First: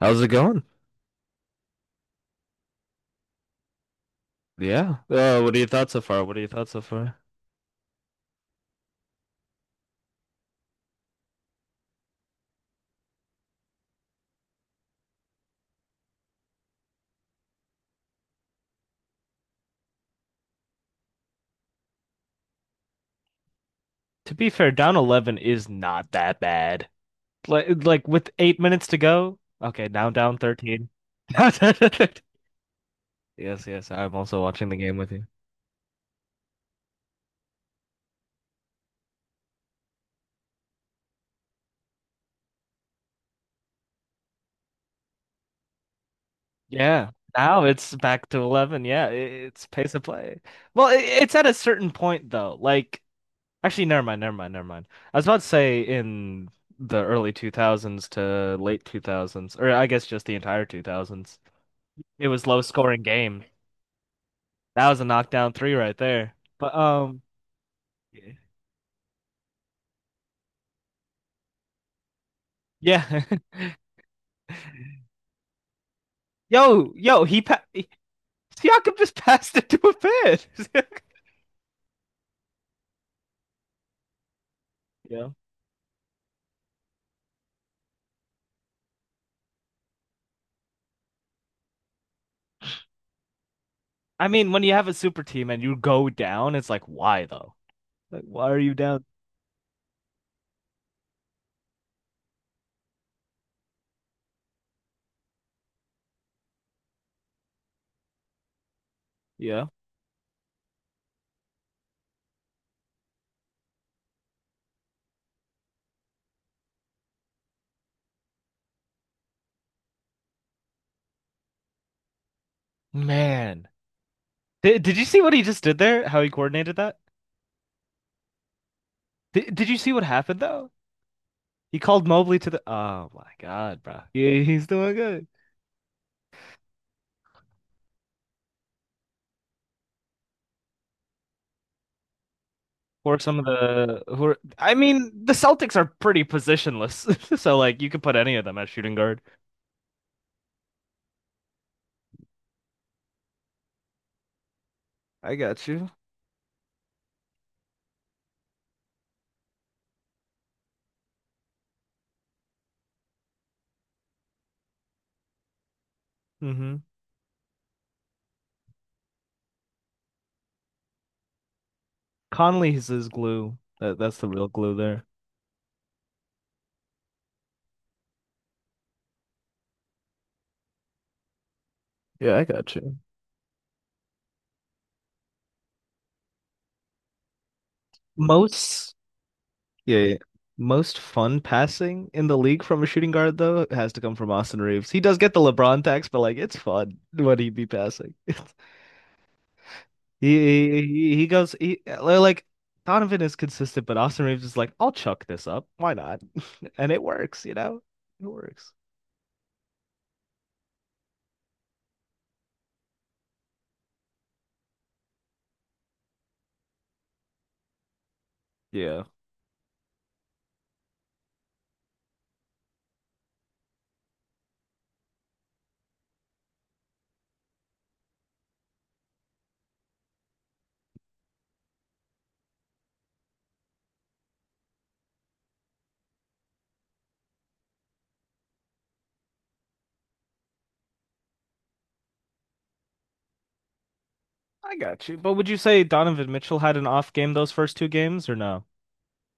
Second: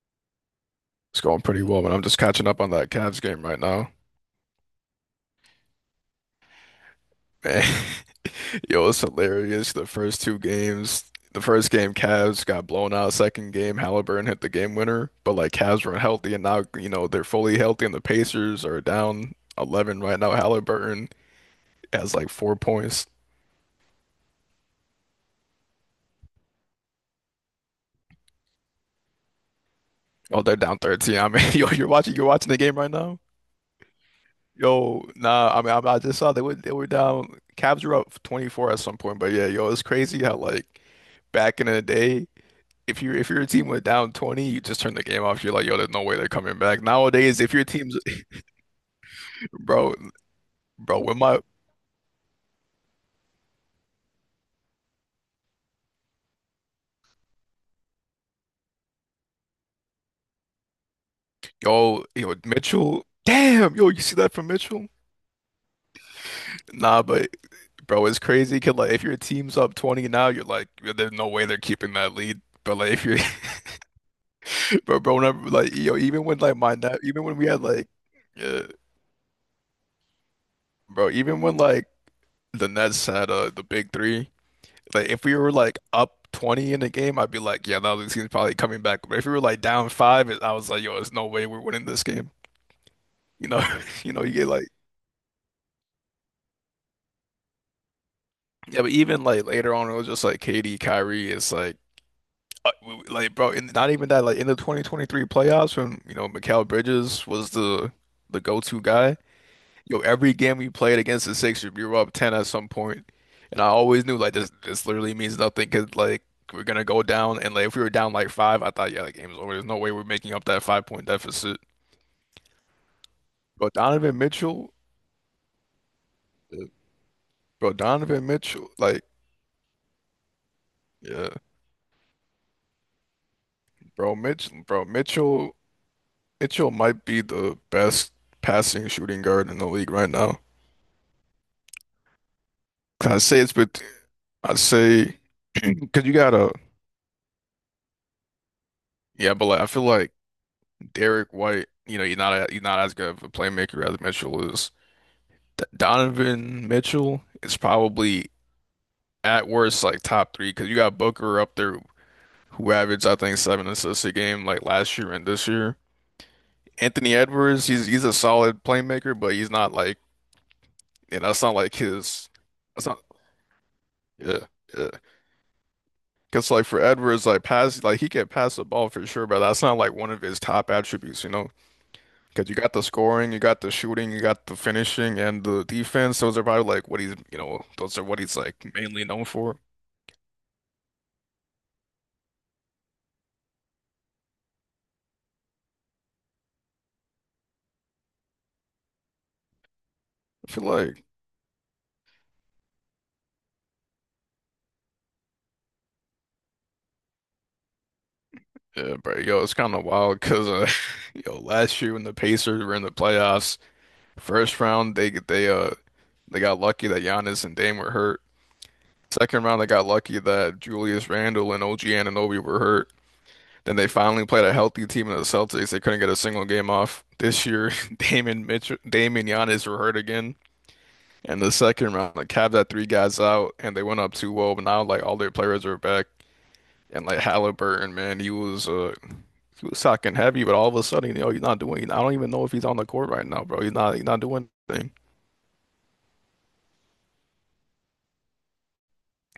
How's it going? It's going pretty well, but I'm just catching up on that Cavs game right now. Yeah. What are your thoughts so far? Man, yo, it's hilarious. The first game Cavs got blown out. Second game, Halliburton hit the game winner. But like Cavs were healthy, and now you know they're fully healthy, and the Pacers are down 11 right now. Halliburton has like 4 points. To be fair, down 11 is not that bad. Like with 8 minutes to go. Okay, now down Oh, they're down 13. 13. I mean, yo, you're watching the game right now. Yes, yes, I'm also watching the game Yo, with you. nah, I mean, I just saw they were down. Cavs were up 24 at some point, but yeah, yo, it's crazy how like back in the day if your team went down 20, you just turn the game off. You're like, yo, there's no way they're coming back. Yeah. Nowadays, if your Now it's team's back to 11. Yeah, it's pace bro, of play. Well, when it's my at a certain point though. Like actually never mind, never mind, never mind. I was about to say in the early 2000s to late 2000s or I guess just the entire 2000s. yo, It was low scoring Mitchell, games. damn, yo, you see that from Mitchell? That was a knockdown three right there. But Nah, but bro, it's crazy. 'Cause, like if your team's up 20 now, you're like, yo, there's no way they're keeping that lead. But like if you're yeah. bro, whenever, like yo, even when like my yo, net, even yo, when he we had pa like, uh, Siakam just passed it to a fan. bro, even when like the Nets had the big three. Like if Yeah. we were like up 20 in the game, I'd be like, yeah, no, this team's probably coming back. But if we were like down five, I was like, yo, there's no way we're winning this game. You know, you know, I you get mean, when like, you have a super team and you go down, it's like, why though? Like, why are you yeah, but down? even like later on, it was just like KD, Kyrie. It's like, like bro, and not even that. Like in the 2023 playoffs, when you know Mikal Bridges was the go-to guy. Yeah. Yo, every game we played against the Sixers, we were up 10 at some point, and I always knew like this literally means nothing because like we're gonna go down, and like if we were down like five, I thought yeah, the game's over. There's no way we're making up that 5 point deficit. Man, But Donovan Mitchell, did you see what he just did there? How he uh, coordinated that? bro, Donovan Mitchell, like Did you see what happened though? yeah, He called Mobley to the. Oh my God, bro. bro, Yeah, Mitch, he's bro, doing good. Mitchell might be the best passing shooting guard in the league right now. Or I some say of it's but the who are, I I mean, say the Celtics are because you pretty gotta positionless, so like you could put any of them at shooting guard. yeah, but like I feel like. Derek White, you know, you're not as good of a playmaker as Mitchell is. I D got you. Donovan Mitchell is probably at worst like top three, because you got Booker up there who averaged I think 7 assists a game like last year and this year. Mm-hmm. Anthony Edwards, he's a solid playmaker, but he's not like you know, that's not like his. That's Conley's not is glue. That's the yeah, real glue yeah. there. Because like for Edwards, like he can pass the ball for sure, but that's not like one of his top attributes, you know. Yeah, I Because you got got the you. scoring, you got the shooting, you got the finishing, and the defense. Those are probably like what he's, you know, those are what he's like Most mainly known for. Yeah, yeah, most fun passing in the league from a shooting guard though has to come from Austin Reeves. He does get the LeBron tax, but like it's fun when he be passing. I feel like, he goes he like Donovan is consistent, but Austin Reeves is like, I'll chuck this up. Why not? And it works, you know? It works. yeah, bro, yo, it's kind of wild because, yo, last year when the Pacers were in the playoffs, first round they got lucky that Giannis and Dame were hurt. Yeah. Second round they got lucky that Julius Randle and OG Anunoby were hurt. Then they finally played a healthy team in the Celtics. They couldn't get a single game off. This year, Dame and Giannis were hurt again. And the second round, like Cavs had three guys out and they went up 2-0, but now like all their players are back. And like Halliburton, man, he was talking heavy, but all of a sudden, you know, he's not doing. I don't even know if he's on the court right now, bro. He's not. He's not doing I anything. got you. But would you say Donovan Mitchell had an off game those first two games or no?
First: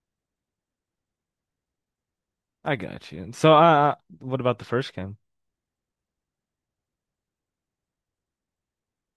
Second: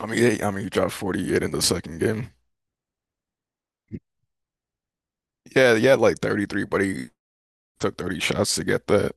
I mean, he dropped 48 in the second game. I got you. So, what about the first game? Yeah, he had like 33, but he took 30 shots to get that.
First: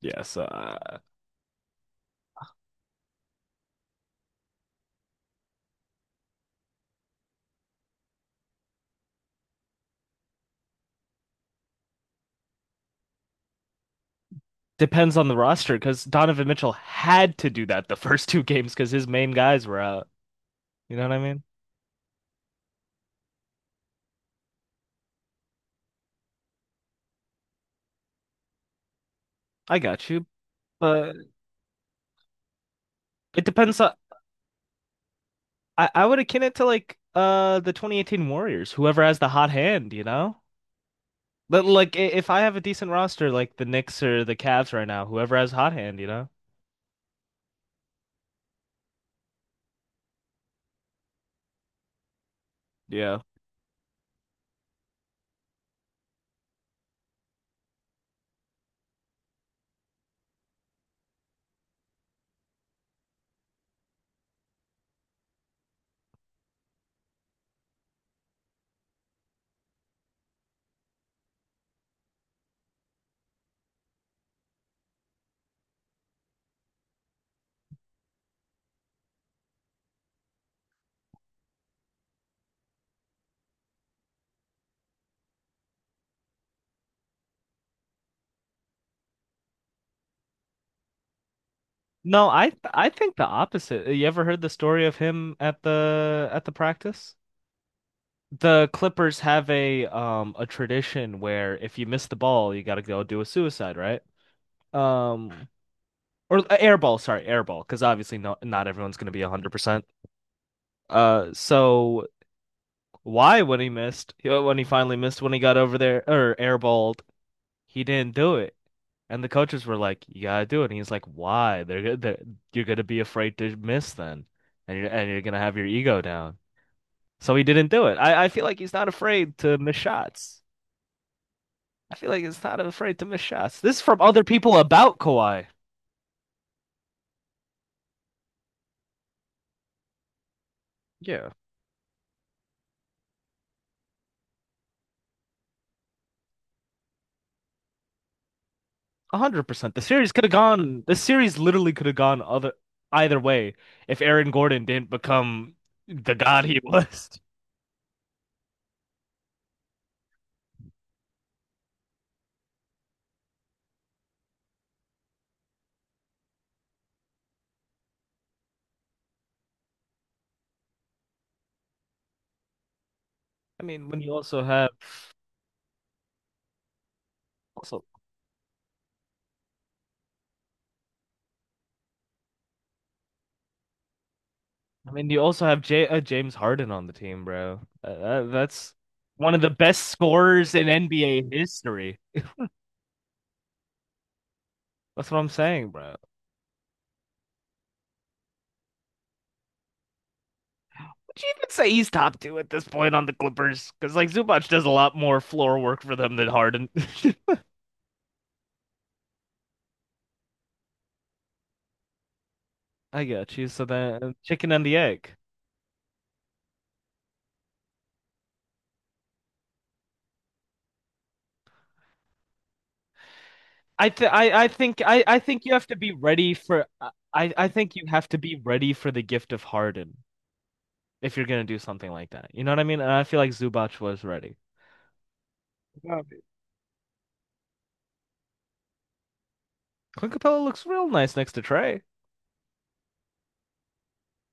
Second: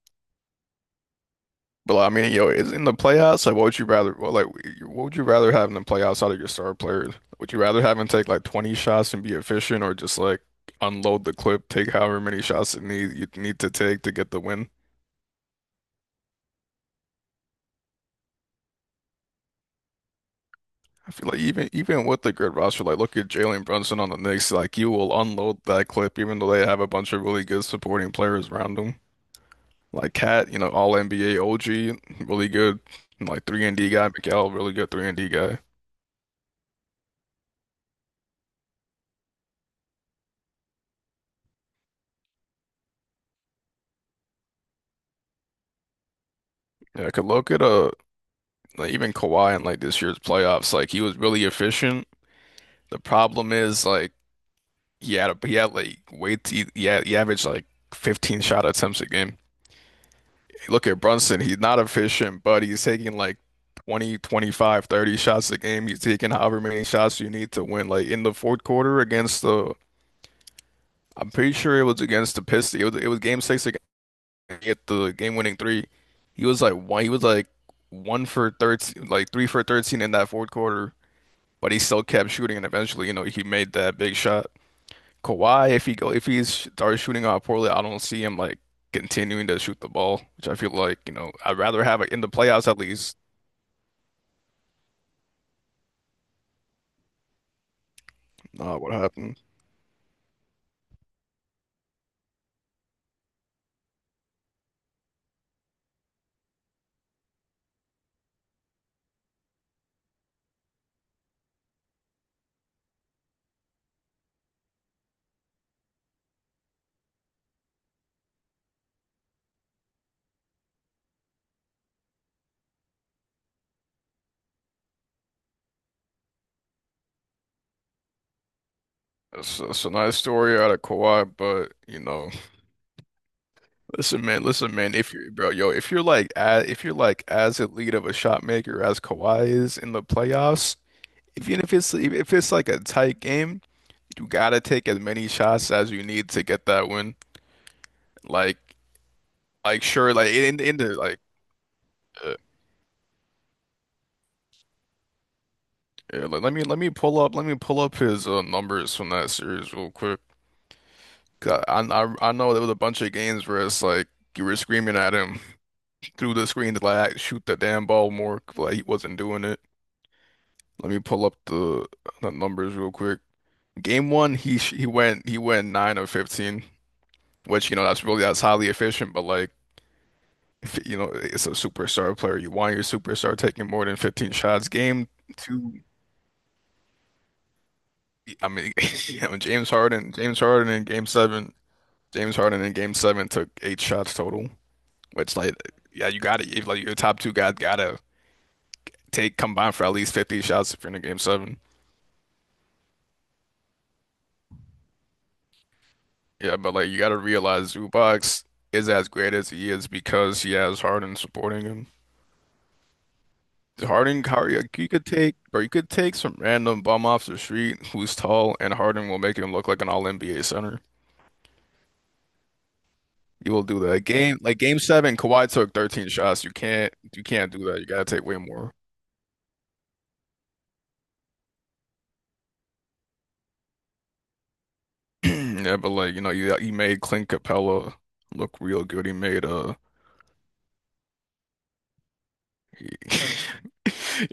Yes, uh, But like, I mean, yo, it's in the playoffs. Like, what would you rather? Well, like, what would you rather have in the playoffs out of your star players? Would you rather have him take like 20 shots and be efficient, or just like unload the clip, take however many shots it need you need to take to get the win? depends on the roster because Donovan Mitchell had to do that the first two games because his main guys were out. You know I what I feel like mean? even with the good roster, like look at Jalen Brunson on the Knicks, like you will unload that clip, even though they have a bunch of really good supporting players around them. I got Like you, Cat, you know, all but NBA OG, really good, and it like three and depends D on. guy, Miguel, really good three and D guy. I would akin it to like the 2018 Warriors, whoever has the hot hand, you know? But like if I have a decent roster like the Knicks or the Cavs right now, whoever has hot hand, you know? Yeah, I could look at like even Kawhi in like this year's playoffs, like he was really efficient. The Yeah. problem is like he had like way he averaged like 15 shot attempts a game. Look at Brunson, he's not efficient, but he's taking like 20, 25, 30 shots a game. He's taking however many shots you need to win. Like in the fourth quarter against the, I'm pretty sure it was against the Pistons. It was game six against get the game winning three. He was like one for 13, like three for 13 in that fourth quarter. But he still kept shooting, and eventually, you know, he made that big shot. Kawhi, if he's starts shooting out poorly, I don't see him like continuing to shoot the ball, which I feel like, you know, I'd rather have it in No, the I playoffs at I think least. the opposite. You ever heard the story of him at the practice? The Not what Clippers happened. have a tradition where if you miss the ball, you got to go do a suicide, right? Um or air ball, sorry, air ball, because obviously not everyone's going to be 100%. So why when he missed, when he finally missed when he got over there or airballed, he didn't do it. And the coaches were like, "You gotta do it." And he's like, "Why? They're you're gonna be afraid to miss then, and you're gonna have your ego down." So he didn't do it. I feel like he's not afraid to It's, miss it's a nice shots. story out of Kawhi, but I you feel like know, it's not afraid to miss shots. This is from other listen, man, people listen, man. about Kawhi. If you're like, if you're like as elite of a shot maker as Kawhi is in the playoffs, Yeah, even if it's like a tight game, you gotta take as many shots as you need to get that win. Like, 100%. The Like series sure, could have like in gone. the The like series literally could have gone uh, other either way if Aaron Gordon didn't become the yeah, god he was. Let me pull up his numbers from that series real quick. 'Cause I know there was a bunch of games where it's like you were screaming at him through the screen to like shoot the damn ball more, but like he wasn't doing it. Let me pull up the numbers real quick. I mean, when Game you one, also have he went nine of 15, which you know also, that's really that's highly efficient, but like if, you know it's a superstar player. You want your superstar taking more than 15 shots. I Game mean, you also have two. J James Harden on the team, bro. I mean, That's you one know, of the best scorers in NBA history. James Harden in game seven took 8 shots total, That's what I'm which like, saying, bro. yeah, you gotta, if like your top two guys gotta take combined for at least 50 shots if you're in a game Would you even seven. say he's top two at this point on the Clippers? Because like Zubac does a lot more floor work for them than Yeah, Harden. but like you gotta Yeah, realize Zubac is as great as he is because he has Harden supporting him. I got you. So then, Harden, chicken Kyrie, and the like, egg. You could take some random bum off the street who's tall, and Harden will make him look like an all-NBA center. You will do that. I Like, th game like game seven, I think Kawhi you have took to be 13 ready shots. You for can't you I can't do think that. you You gotta have to take way be ready more. for the gift of Harden if you're gonna do something like that. You know what I mean? And I feel like Zubac was ready. Yeah, but Yeah. like, you know, you he made Clint Capella look real good. He made Clint Capella looks real nice next to Trey.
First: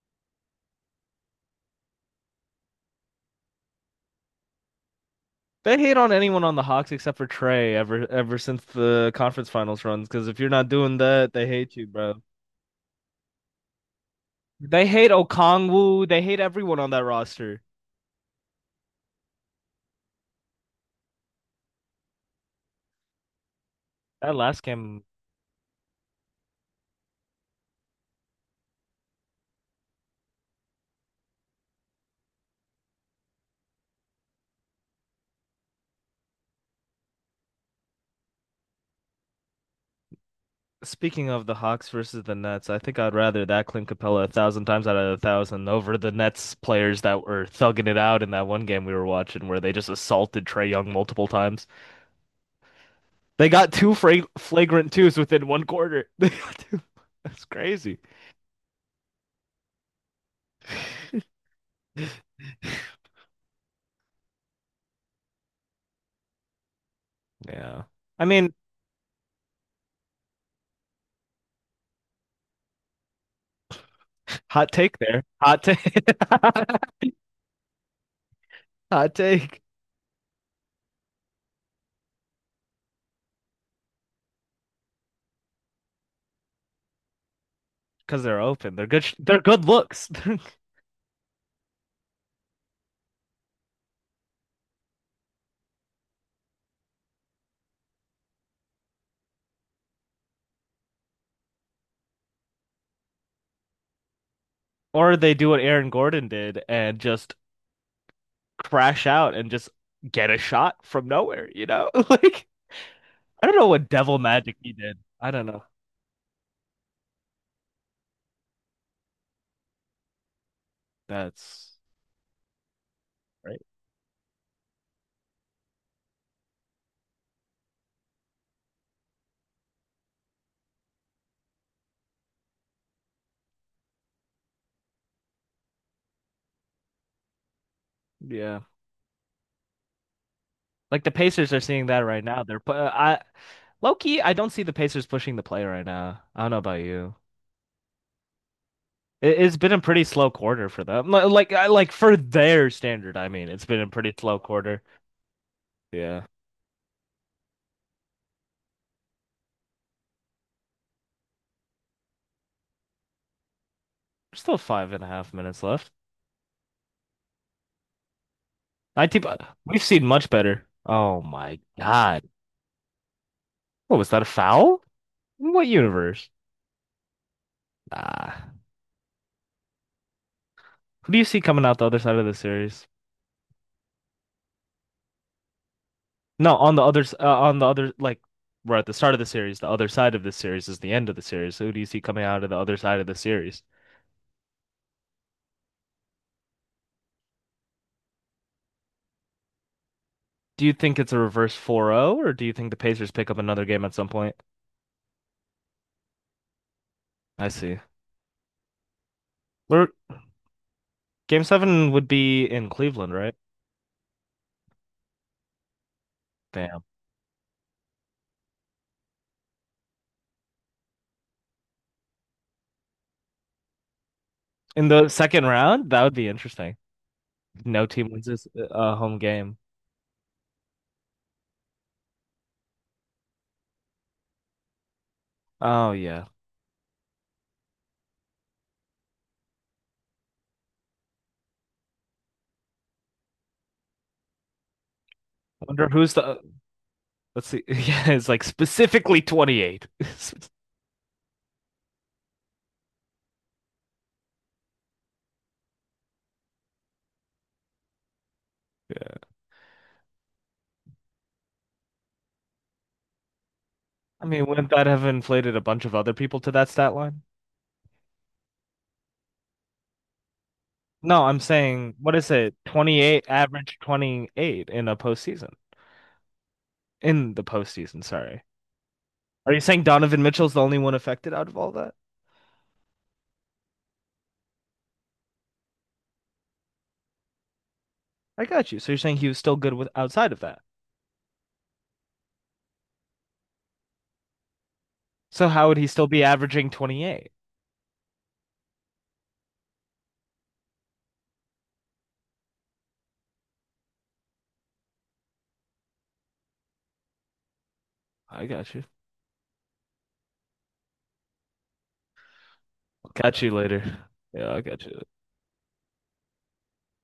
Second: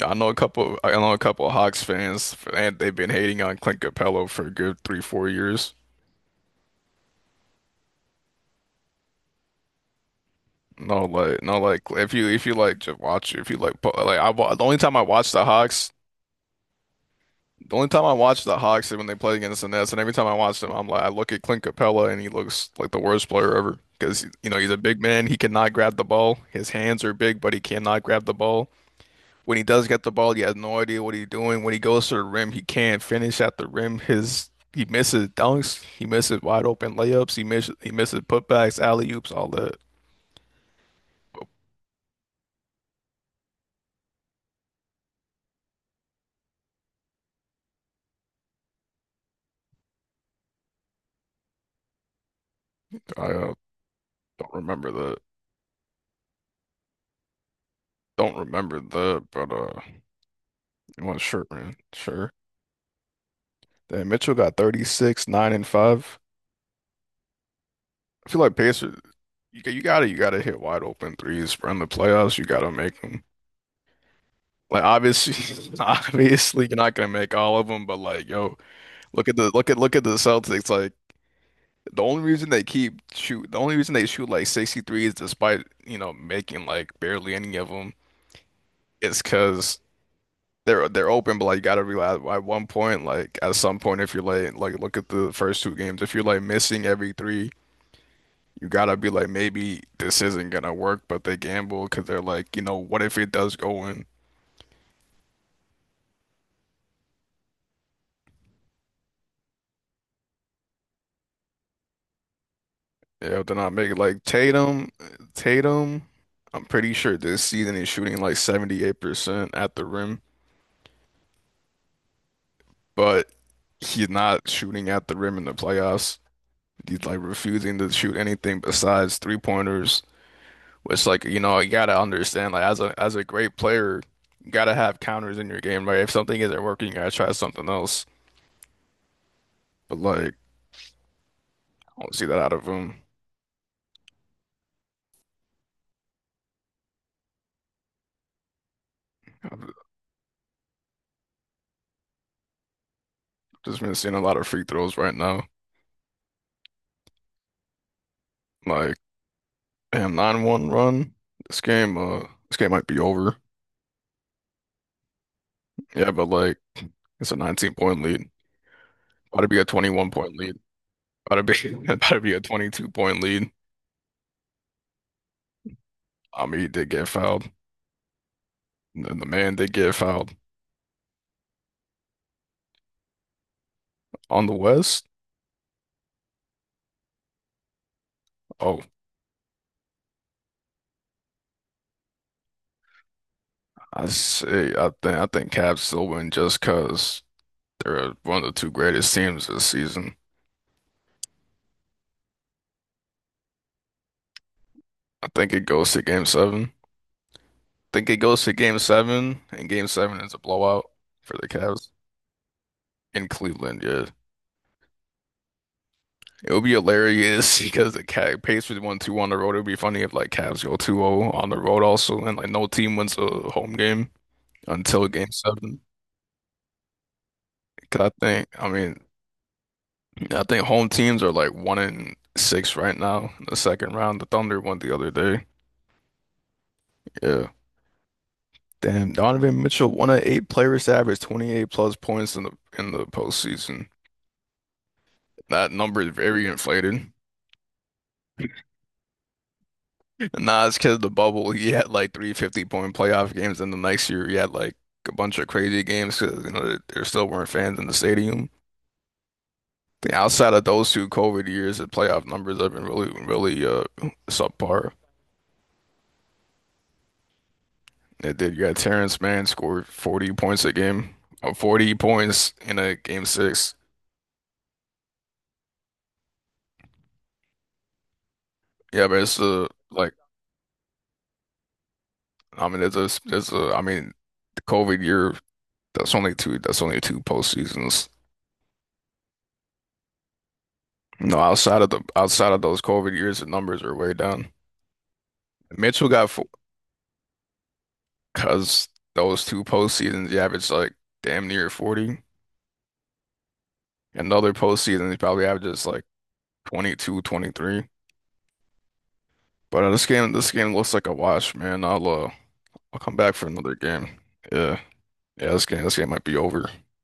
yeah, I know a couple of Hawks fans and they've been hating on Clint Capella for a good three, 4 years. They hate on anyone on the Hawks except for Trey ever since the conference finals runs. Because if you're not doing No, that, like they no, hate like you, if bro. you if you like just watch if you like po- They hate Okongwu. They hate everyone on that roster. the only time I watched the Hawks is when they played against the Nets, and every time I watched him, I'm like, I look at Clint Capella and he looks like the worst player ever because That you know last he's a game. big man, he cannot grab the ball. His hands are big, but he cannot grab the ball. When he does get the ball, he has no idea what he's doing. When he goes to the rim, he can't finish at the rim. His he misses dunks, he misses wide open layups, he misses putbacks, alley-oops, all that. Speaking of the Hawks versus the Nets, I think I'd rather that Clint Capella a thousand times out of a thousand over the Nets players that were thugging it out in that one game we were watching where they just assaulted Trey Young multiple times. I They got two don't remember flagrant twos the within one quarter. They got two. That's crazy. don't remember the but it was sure, man, sure. Then Mitchell got 36, 9 and 5. Yeah. I I feel mean, like Pacers, you gotta hit wide open threes from the playoffs. You gotta make them. hot Like take there. Hot obviously, take. obviously you're not gonna make all of them, but like yo, Hot take. Look at the Celtics. Like the only reason they shoot like 63s despite you know making like barely any of them Because they're open. They're good. Is They're good because looks. they're open. But like you gotta realize at one point, like at some point, if you're like look at the first two games, if you're like missing every three. You gotta be like, maybe this isn't gonna work, but they gamble because they're like, you know, what if it does go in? Or they do what Aaron Gordon did and just crash out and just get a shot from nowhere, you know? Like, Yeah, if I don't they're know not what making devil like magic he Tatum, did. I don't know. Tatum. I'm pretty sure this season he's shooting like 78% at the rim, That's but right. he's not shooting at the rim in the playoffs. He's like refusing to shoot anything besides three pointers, which like, you know, you gotta understand like as a great player, you gotta have counters in your game, right? If something isn't working, you gotta try something else. Yeah. But like, Like the Pacers are seeing that I don't right see that now. out of him. I low key, I don't see the Pacers pushing the play right now. I don't know about you. It's been a pretty slow quarter for them. Like I like for their standard, I mean, it's been Just a been pretty seeing a lot slow of free quarter. throws right now. Yeah. Like, damn, 9-1 run. This game might be over. There's still 5.5 minutes left. Yeah, but like, it's a 19 point lead. 19, About to be a we've seen 21 much point lead. better. Oh About to my be, about to God. be a 22 point lead. What was that a foul? In what universe? I mean, he did get fouled. Ah, And then the man did get fouled. who do you see coming out the other side of the series? On the West, No, on the other on the other like we're oh, at the start of the series. The other side of this series is the end of the series. Who do you see coming out of the other side of the series? I think Cavs still win just because they're one of the two greatest teams this season. Do you think it's a reverse 4-0, or do you think the Pacers pick up another game at some point? I think it goes to game 7. I see. I think it goes to game seven, and We're game 7 is a blowout for Game the Cavs. seven would be in Cleveland, In right? Cleveland, yeah. It would be Damn. hilarious because the Cav pays for 1-2 on the road. It would be funny if like Cavs go 2-0 on the road also, and like no team wins a home game In until the game second seven. round, that would be interesting. No 'Cause team wins this home game. I think home teams are like 1 in 6 right now. In the second round, the Thunder won the other day. Oh yeah. Yeah, damn, Donovan Mitchell, one of 8 players to average 28 plus points in the postseason. That Wonder number is who's the. very inflated. Let's see. Yeah, it's like specifically 28. Nah, it's because the bubble. He had like 3 fifty point playoff games, and the next year he had like a bunch of crazy games because you know there still weren't fans in the stadium. Yeah. The outside of those two COVID years, the playoff numbers have been really, really I mean, wouldn't that subpar. have inflated a bunch of other people to that stat line? It did. You got Terrence Mann scored 40 points a game, No, I'm or saying, 40 what is it? points in a 28, game 6. average 28 in a postseason. In the postseason, sorry. Yeah, but it's Are you saying like Donovan Mitchell's the only one affected out of all that? I mean there's a I mean the COVID year that's only two postseasons. I got you. So you're saying he was still good with outside of that. No, outside of those COVID years, the numbers are way down. So how would he still Mitchell be got four averaging 28? because those two postseasons he averaged like damn near 40. Another postseason he probably averages like 22, 23. I got you. But this game looks like a wash, man. I'll I'll come back catch for you another later. game. Yeah, I Yeah. got you. Yeah, this game might be over.